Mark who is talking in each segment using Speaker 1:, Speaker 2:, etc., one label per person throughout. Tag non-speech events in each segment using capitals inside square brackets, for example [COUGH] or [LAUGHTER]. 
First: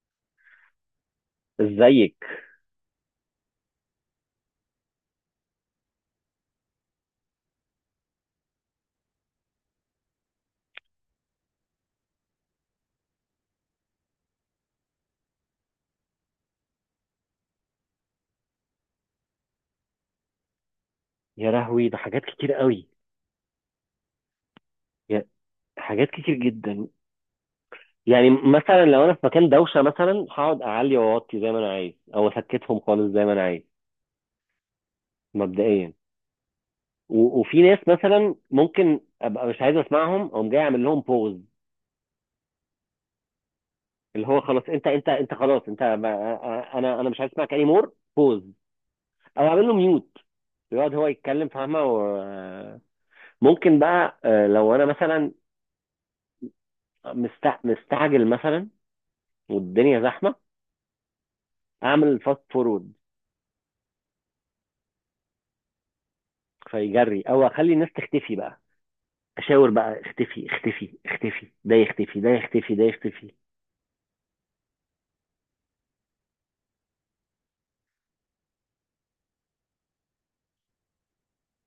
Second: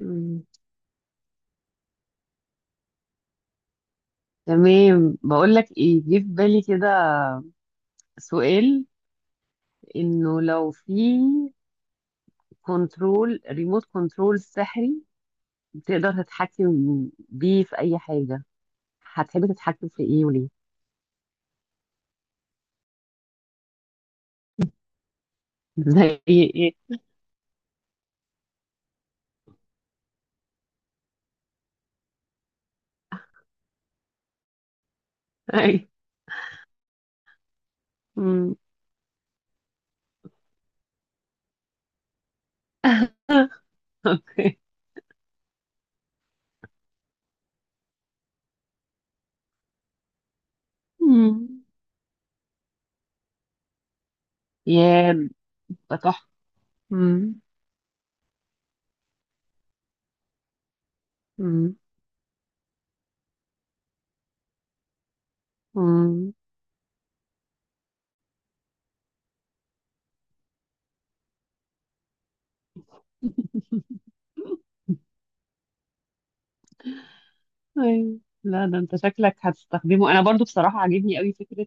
Speaker 1: مم.
Speaker 2: ازيك؟
Speaker 1: تمام، بقول لك ايه جه في بالي كده. سؤال: انه لو في كنترول ريموت كنترول سحري تقدر تتحكم بيه في اي حاجة، هتحب تتحكم في ايه وليه؟
Speaker 2: يا لهوي، ده حاجات كتير قوي. يا
Speaker 1: [LAUGHS]
Speaker 2: حاجات
Speaker 1: زي
Speaker 2: كتير
Speaker 1: ايه؟
Speaker 2: جدا. يعني مثلا لو انا في مكان دوشه مثلا، هقعد اعلي واوطي زي ما انا عايز، او اسكتهم خالص زي ما انا عايز،
Speaker 1: اي.
Speaker 2: مبدئيا. وفي ناس مثلا
Speaker 1: مم.
Speaker 2: ممكن ابقى مش عايز اسمعهم، اقوم جاي اعمل لهم بوز،
Speaker 1: [LAUGHS]
Speaker 2: اللي هو
Speaker 1: اوكي.
Speaker 2: خلاص انت خلاص انت انا مش عايز اسمعك، اني مور بوز، او اعمل له ميوت، يقعد هو يتكلم
Speaker 1: مم.
Speaker 2: فاهمه. ممكن بقى، لو انا
Speaker 1: يا
Speaker 2: مثلا
Speaker 1: ده تحفة. مم.
Speaker 2: مستعجل مثلا، والدنيا زحمه،
Speaker 1: مم.
Speaker 2: اعمل فاست فورورد
Speaker 1: مم.
Speaker 2: فيجري، او اخلي الناس تختفي بقى، اشاور بقى: اختفي اختفي اختفي، ده يختفي ده يختفي ده يختفي.
Speaker 1: [LAUGHS] أيوة. لا ده انت شكلك هتستخدمه. انا برضو بصراحة عاجبني قوي فكرة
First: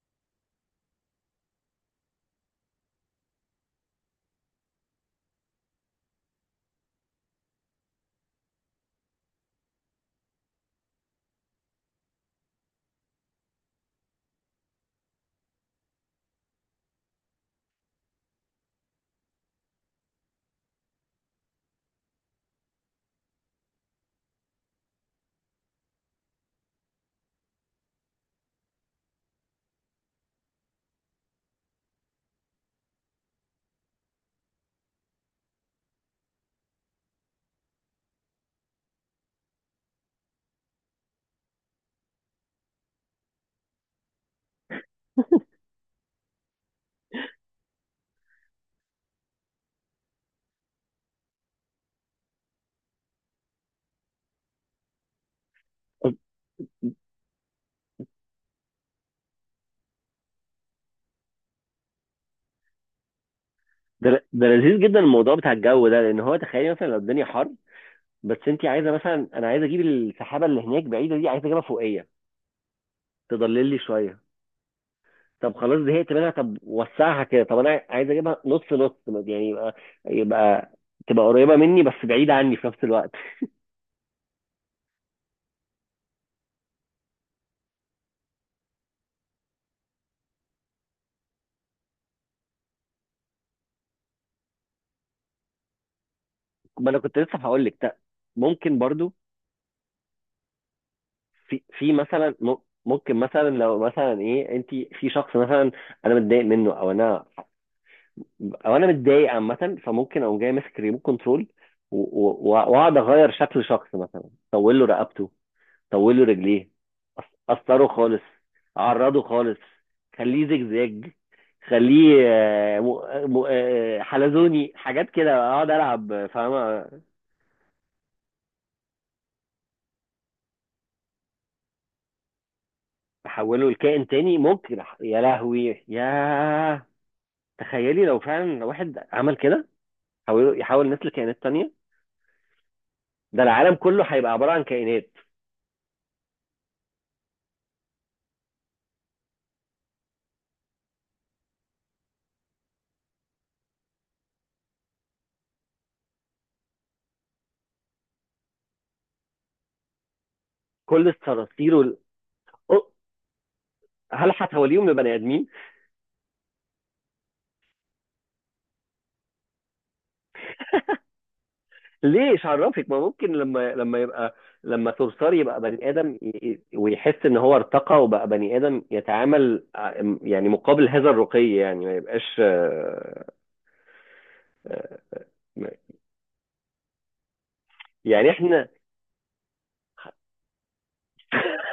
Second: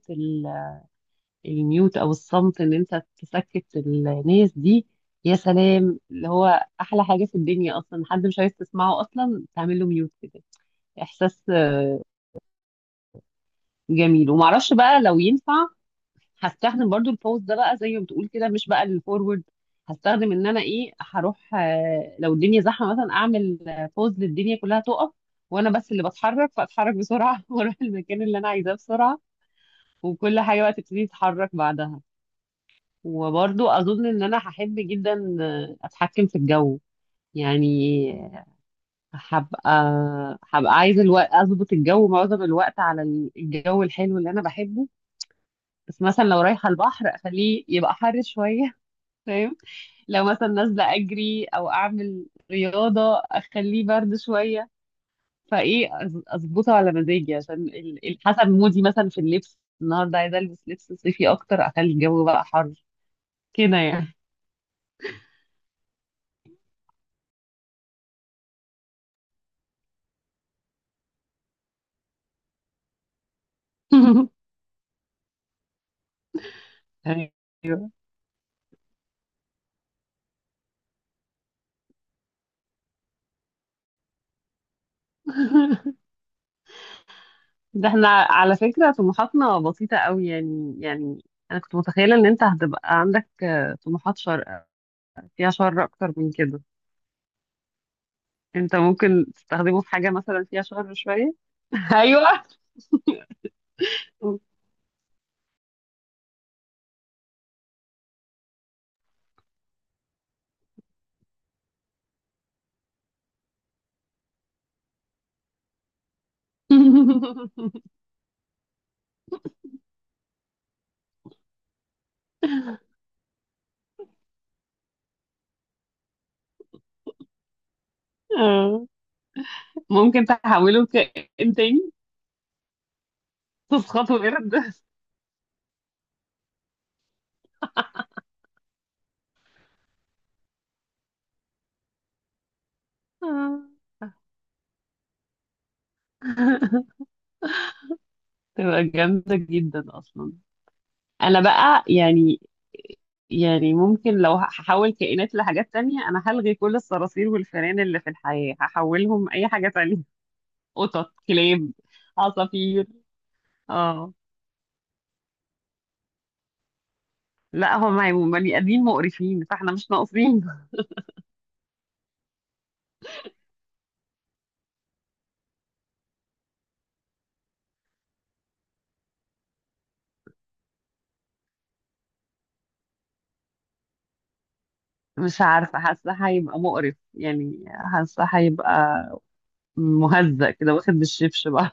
Speaker 1: الميوت او الصمت، ان انت تسكت الناس دي. يا سلام، اللي هو احلى حاجه في الدنيا اصلا حد مش عايز تسمعه اصلا تعمل له ميوت كده. احساس جميل. ومعرفش بقى لو ينفع هستخدم برضو البوست ده بقى زي ما بتقول كده، مش بقى الفورورد. هستخدم ان انا ايه، هروح لو الدنيا زحمه مثلا اعمل بوست للدنيا كلها تقف، وانا بس اللي بتحرك فاتحرك بسرعه [LAUGHS] واروح المكان اللي انا عايزاه بسرعه، وكل حاجه بقى تبتدي تتحرك بعدها. وبرضو اظن ان انا هحب جدا اتحكم في الجو. يعني هبقى هبقى عايزه الوقت اظبط الجو معظم الوقت على الجو الحلو اللي انا بحبه. بس مثلا لو رايحه البحر اخليه يبقى حر شويه [LAUGHS] فاهم؟ لو مثلا نازله اجري او اعمل رياضه اخليه برد شويه. فايه، اظبطه على مزاجي، عشان حسب مودي، مثلا في اللبس النهارده عايزه البس لبس صيفي اكتر اخلي الجو بقى حر كده يعني.
Speaker 2: ده لذيذ جدا، الموضوع بتاع الجو ده، لان هو تخيلي مثلا لو الدنيا حر، بس انت عايزه، مثلا انا عايز اجيب السحابه اللي هناك بعيده دي، عايز اجيبها فوقيه تضلل لي شويه. طب خلاص زهقت منها، طب وسعها
Speaker 1: [LAUGHS]
Speaker 2: كده، طب انا
Speaker 1: ايوه،
Speaker 2: عايز اجيبها نص نص يعني، يبقى تبقى قريبه مني بس بعيده عني في نفس الوقت.
Speaker 1: ده احنا على فكرة طموحاتنا بسيطة قوي يعني. انا كنت متخيلة ان انت هتبقى عندك طموحات شر، فيها شر اكتر من كده.
Speaker 2: ما انا كنت لسه هقول لك،
Speaker 1: انت
Speaker 2: ممكن برضو.
Speaker 1: ممكن تستخدمه في حاجة مثلا فيها شر شوية.
Speaker 2: في
Speaker 1: [LAUGHS]
Speaker 2: مثلا
Speaker 1: ايوه.
Speaker 2: ممكن مثلا لو مثلا ايه، انت في شخص مثلا انا متضايق منه، او انا متضايق عامه، فممكن اقوم جاي ماسك ريموت كنترول واقعد اغير شكل شخص، مثلا طول له رقبته، طول له رجليه،
Speaker 1: [LAUGHS]
Speaker 2: اثره خالص، اعرضه خالص، خليه زجزاج، خليه حلزوني، حاجات كده اقعد العب فاهمه.
Speaker 1: آه. ممكن تحوله كائن تاني.
Speaker 2: احوله لكائن
Speaker 1: تسخطه
Speaker 2: تاني
Speaker 1: قرد.
Speaker 2: ممكن،
Speaker 1: [LAUGHS]
Speaker 2: يا لهوي ياه. تخيلي لو فعلا واحد عمل كده، يحاول الناس لكائنات تانية، ده
Speaker 1: آه.
Speaker 2: العالم كله هيبقى عبارة عن كائنات.
Speaker 1: [LAUGHS] تبقى جامدة جدا اصلا. انا بقى، يعني ممكن لو هحول كائنات لحاجات تانية أنا هلغي كل الصراصير والفئران اللي في الحياة، هحولهم أي حاجة تانية. [LAUGHS]
Speaker 2: كل
Speaker 1: قطط، كلاب،
Speaker 2: الصراصير أو-
Speaker 1: عصافير. اه.
Speaker 2: هل هتوليهم لبني آدمين؟
Speaker 1: لا، هم هيبقوا بني آدمين مقرفين، فاحنا مش ناقصين. [LAUGHS]
Speaker 2: ليه إيش عرفك؟ ما ممكن، لما صرصار يبقى بني آدم ويحس إن هو ارتقى وبقى بني آدم، يتعامل يعني، مقابل هذا الرقي، يعني ما يبقاش آه،
Speaker 1: مش عارفة، حاسة هيبقى مقرف يعني. حاسة
Speaker 2: يعني إحنا
Speaker 1: هيبقى مهزأ كده واخد بالشبش بقى.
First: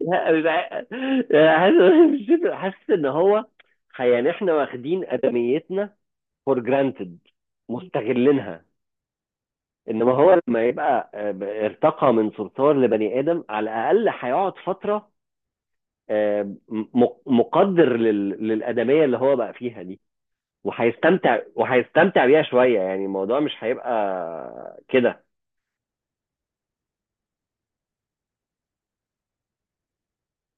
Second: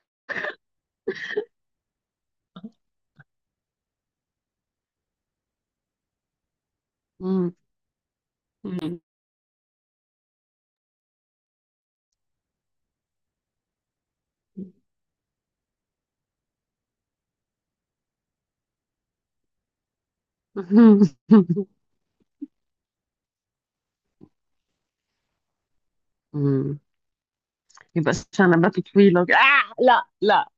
Speaker 2: [LAUGHS] حاسس إن هو، يعني إحنا واخدين آدميتنا فور جرانتد،
Speaker 1: مم.
Speaker 2: مستغلينها. انما هو لما يبقى، ارتقى من صرصار لبني ادم، على الاقل هيقعد فتره، آه، مقدر للادميه اللي هو بقى فيها دي،
Speaker 1: [LAUGHS]
Speaker 2: وهيستمتع بيها شويه. يعني الموضوع مش هيبقى كده.
Speaker 1: مم. يبقى شنباته طويلة كده. آه لا لا.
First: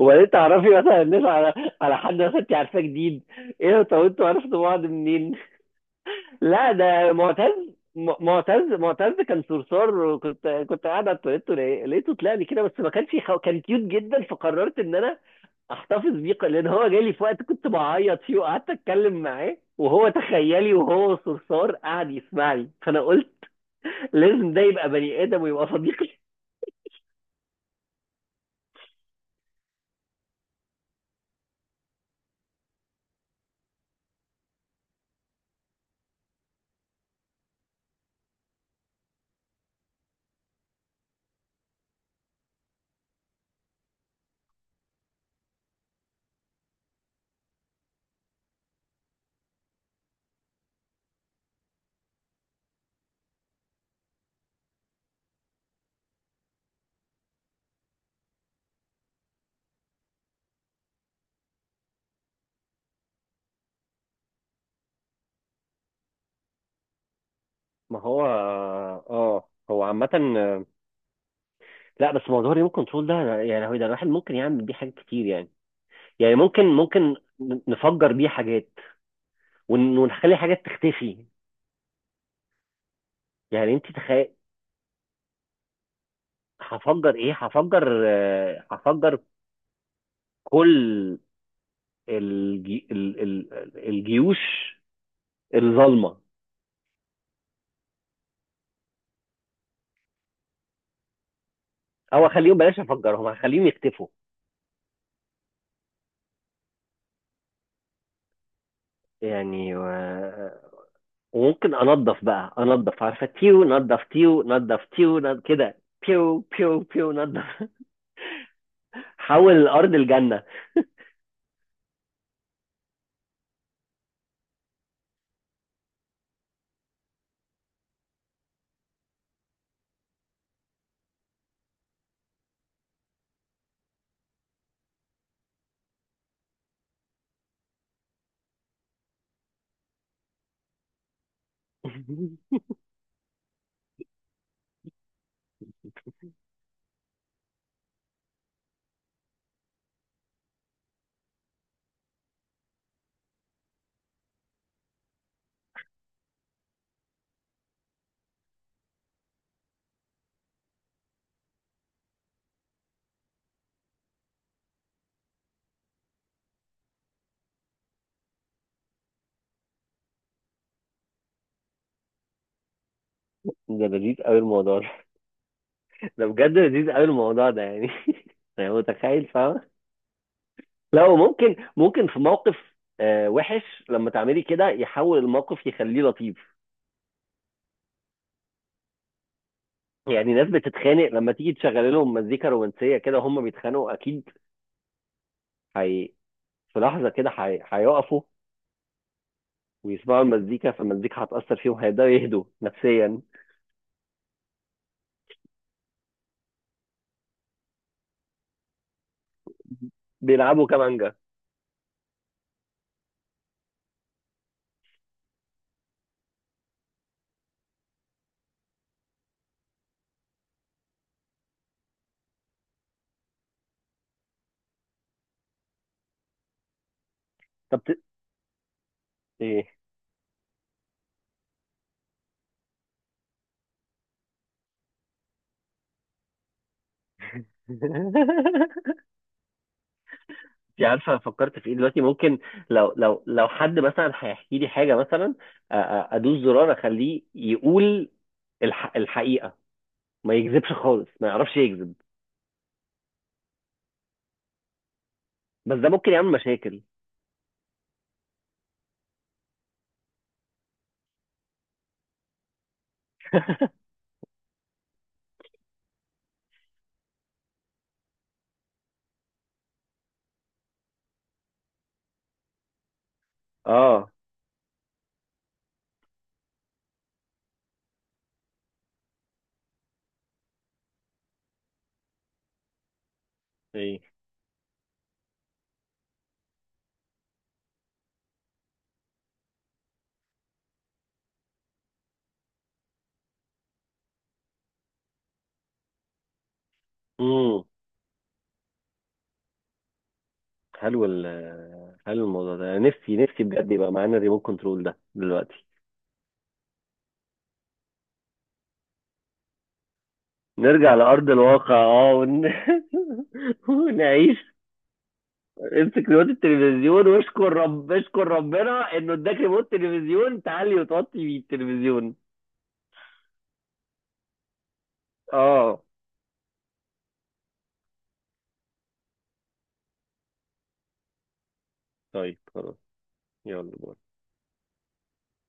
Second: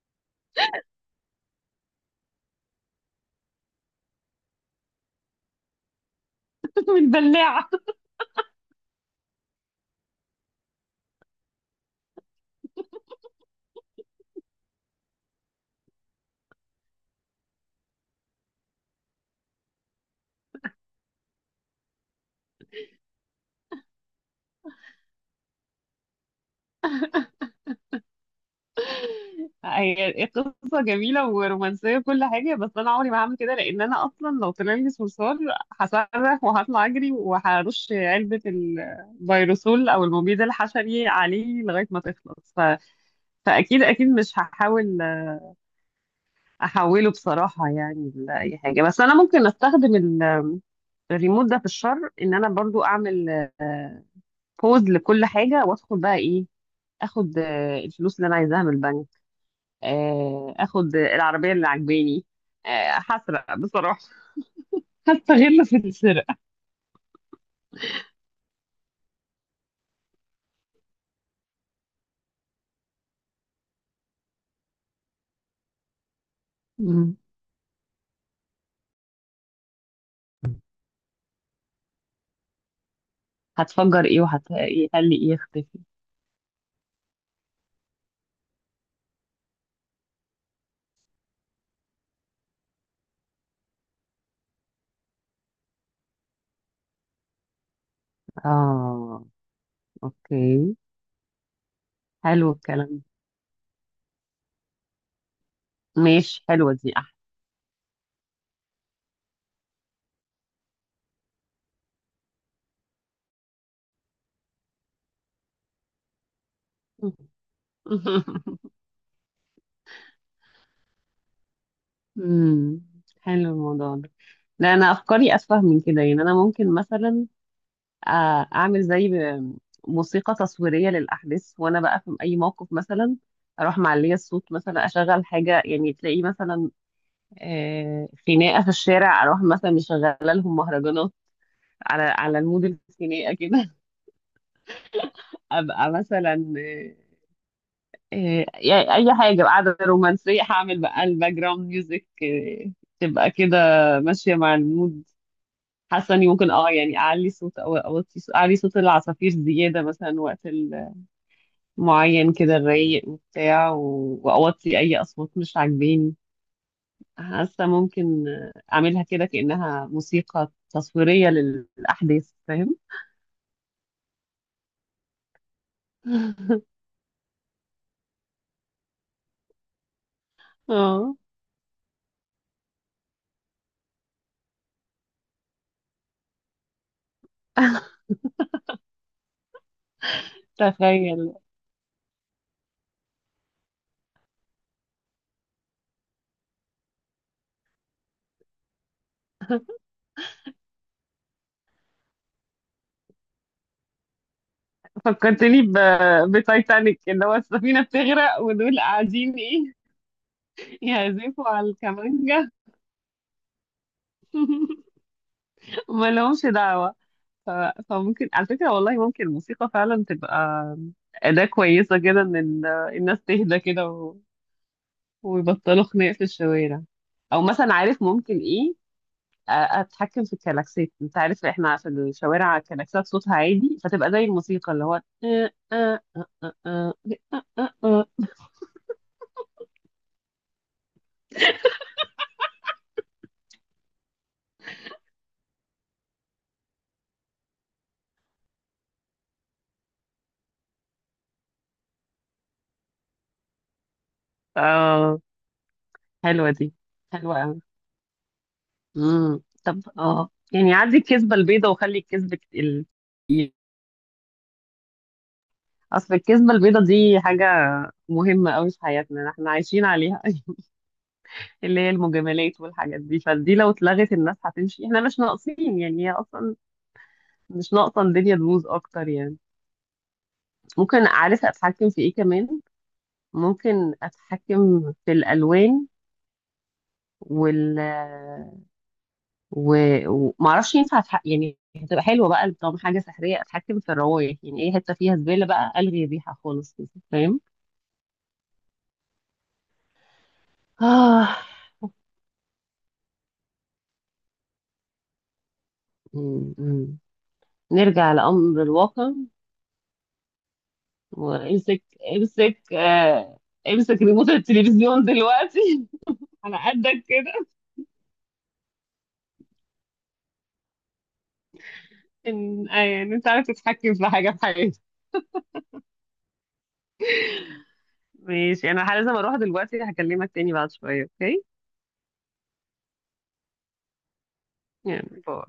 Speaker 2: وبعدين تعرفي مثلا الناس، على حد مثلا انت عارفاه جديد، ايه ده؟ طب انتوا عرفتوا بعض منين؟ لا
Speaker 1: [LAUGHS]
Speaker 2: ده
Speaker 1: متبلعة.
Speaker 2: معتز، معتز كان صرصار، كنت قاعد على التواليت، لقيته طلع لي كده، بس ما كانش كان كيوت جدا، فقررت ان انا احتفظ بيه لان هو جالي في وقت كنت بعيط فيه، وقعدت اتكلم معاه، وهو تخيلي وهو صرصار قعد يسمع لي، فانا قلت لازم ده يبقى بني ادم ويبقى صديقي.
Speaker 1: هي قصة جميلة ورومانسية وكل حاجة، بس أنا عمري ما هعمل كده لأن أنا أصلا لو طلع لي صرصار هصرخ وهطلع أجري وهرش علبة الفيروسول أو المبيد الحشري عليه لغاية ما تخلص فأكيد أكيد مش هحاول أحوله بصراحة يعني لأي حاجة. بس أنا ممكن أستخدم الريموت ده في الشر، إن أنا برضو أعمل بوز لكل حاجة وأدخل بقى إيه، أخد الفلوس اللي أنا عايزاها من البنك، اخد العربيه اللي عجباني، هسرق بصراحه. [LAUGHS] هستغل في السرقه.
Speaker 2: ما هو اه، هو عامة، آه، لا، بس موضوع الريموت كنترول ده، يعني هو ده، الواحد ممكن يعمل بيه حاجات كتير يعني ممكن
Speaker 1: مم.
Speaker 2: نفجر بيه حاجات، ونخلي حاجات تختفي. يعني انت
Speaker 1: هتفجر ايه
Speaker 2: تخيل،
Speaker 1: وهتخلي ايه يختفي؟
Speaker 2: هفجر ايه؟ هفجر كل الجي... ال... ال... الجيوش الظالمه.
Speaker 1: اه. اوكي.
Speaker 2: او
Speaker 1: حلو
Speaker 2: اخليهم، بلاش
Speaker 1: الكلام ده.
Speaker 2: افجرهم، هخليهم يختفوا
Speaker 1: ماشي، حلوه دي احسن.
Speaker 2: يعني. وممكن انضف بقى، انضف عارفه، تيو نضف تيو نضف تيو نضف كده، بيو بيو بيو نضف [LAUGHS]
Speaker 1: [LAUGHS]
Speaker 2: حول الارض الجنه.
Speaker 1: مم. حلو الموضوع ده. لا انا افكاري اسفه من كده يعني. انا ممكن مثلا اعمل زي موسيقى تصويريه للاحداث وانا بقى في اي موقف، مثلا اروح معليه الصوت، مثلا اشغل حاجه يعني. تلاقي مثلا خناقه في الشارع اروح مثلا مشغله لهم مهرجانات على المود
Speaker 2: [LAUGHS]
Speaker 1: الخناقه كده. [LAUGHS] ابقى مثلا يعني اي حاجه قاعده رومانسيه هعمل بقى الباك جراوند ميوزك، تبقى كده ماشيه مع المود. حاسه اني ممكن يعني اعلي صوت او اوطي صوت، اعلي صوت العصافير زياده مثلا وقت معين كده الرايق وبتاع، واوطي اي اصوات مش عاجباني. حاسة ممكن أعملها كده كأنها موسيقى تصويرية للأحداث. فاهم؟
Speaker 2: ده لذيذ قوي الموضوع ده. ده بجد
Speaker 1: [LAUGHS]
Speaker 2: لذيذ قوي الموضوع ده يعني. [LAUGHS] يعني متخيل فاهم،
Speaker 1: اه.
Speaker 2: لو ممكن في موقف وحش، لما تعملي كده يحول الموقف يخليه لطيف. يعني ناس بتتخانق لما
Speaker 1: تخيل.
Speaker 2: تيجي تشغل لهم مزيكا رومانسية كده، هم بيتخانقوا أكيد. هي في لحظة كده هيقفوا ويسمعوا المزيكا، فالمزيكا هتأثر فيهم، هيبدأوا يهدوا نفسيا.
Speaker 1: فكرتني بتايتانيك، اللي هو السفينة بتغرق ودول قاعدين ايه،
Speaker 2: بيلعبوا كمانجا.
Speaker 1: يعزفوا على الكمانجة. [LAUGHS] وما لهمش دعوة. ف... فممكن على فكرة والله ممكن الموسيقى فعلا تبقى أداة كويسة كده إن الناس تهدى كده ويبطلوا خناق في الشوارع. أو مثلا
Speaker 2: طب ت...
Speaker 1: عارف ممكن ايه،
Speaker 2: إيه؟
Speaker 1: اتحكم في الكلاكسات. انت عارف احنا في الشوارع الكلاكسات صوتها عادي، فتبقى زي الموسيقى اللي هو. [LAUGHS]
Speaker 2: [LAUGHS] انت عارفه فكرت في ايه دلوقتي؟ ممكن لو حد مثلا هيحكي لي حاجه، مثلا ادوس زرار اخليه يقول الحقيقه، ما يكذبش خالص، ما يعرفش يكذب.
Speaker 1: اه.
Speaker 2: بس ده ممكن يعمل
Speaker 1: حلوه دي،
Speaker 2: مشاكل.
Speaker 1: حلوه قوي. طب اه يعني عدي الكذبه البيضه وخلي الكذب
Speaker 2: [LAUGHS]
Speaker 1: اصل الكذبه البيضه دي حاجه مهمه قوي في حياتنا، احنا عايشين عليها. [LAUGHS] اللي هي المجاملات والحاجات دي، فدي لو
Speaker 2: اه،
Speaker 1: اتلغت الناس هتمشي، احنا مش ناقصين يعني. هي اصلا مش ناقصه الدنيا تبوظ اكتر يعني. ممكن عارفه اتحكم في ايه كمان؟ ممكن
Speaker 2: ايه،
Speaker 1: اتحكم في الالوان وال و... ومعرفش ينفع يعني هتبقى حلوه بقى طالما حاجه سحريه، اتحكم في الروايح. يعني ايه حته فيها زباله بقى الغي الريحه خالص كده. فاهم؟
Speaker 2: امم حلو ال
Speaker 1: آه.
Speaker 2: حلو الموضوع ده. نفسي نفسي بجد يبقى معانا الريموت كنترول ده دلوقتي.
Speaker 1: م- م. نرجع لامر الواقع.
Speaker 2: نرجع [LAUGHS] لأرض الواقع،
Speaker 1: وامسك
Speaker 2: اه،
Speaker 1: امسك آه...
Speaker 2: [LAUGHS]
Speaker 1: امسك ريموت
Speaker 2: ونعيش.
Speaker 1: التلفزيون دلوقتي.
Speaker 2: امسك ريموت
Speaker 1: [LAUGHS] على قدك
Speaker 2: التلفزيون،
Speaker 1: كده.
Speaker 2: واشكر رب اشكر ربنا انه اداك ريموت تلفزيون تعلي وتوطي بيه التلفزيون.
Speaker 1: ان يعني انت عارف تتحكم في حاجه في حياتك.
Speaker 2: اه،
Speaker 1: ماشي، انا لازم اروح دلوقتي، هكلمك تاني بعد شويه. اوكي؟
Speaker 2: طيب خلاص، يلا باي.
Speaker 1: يعني باي.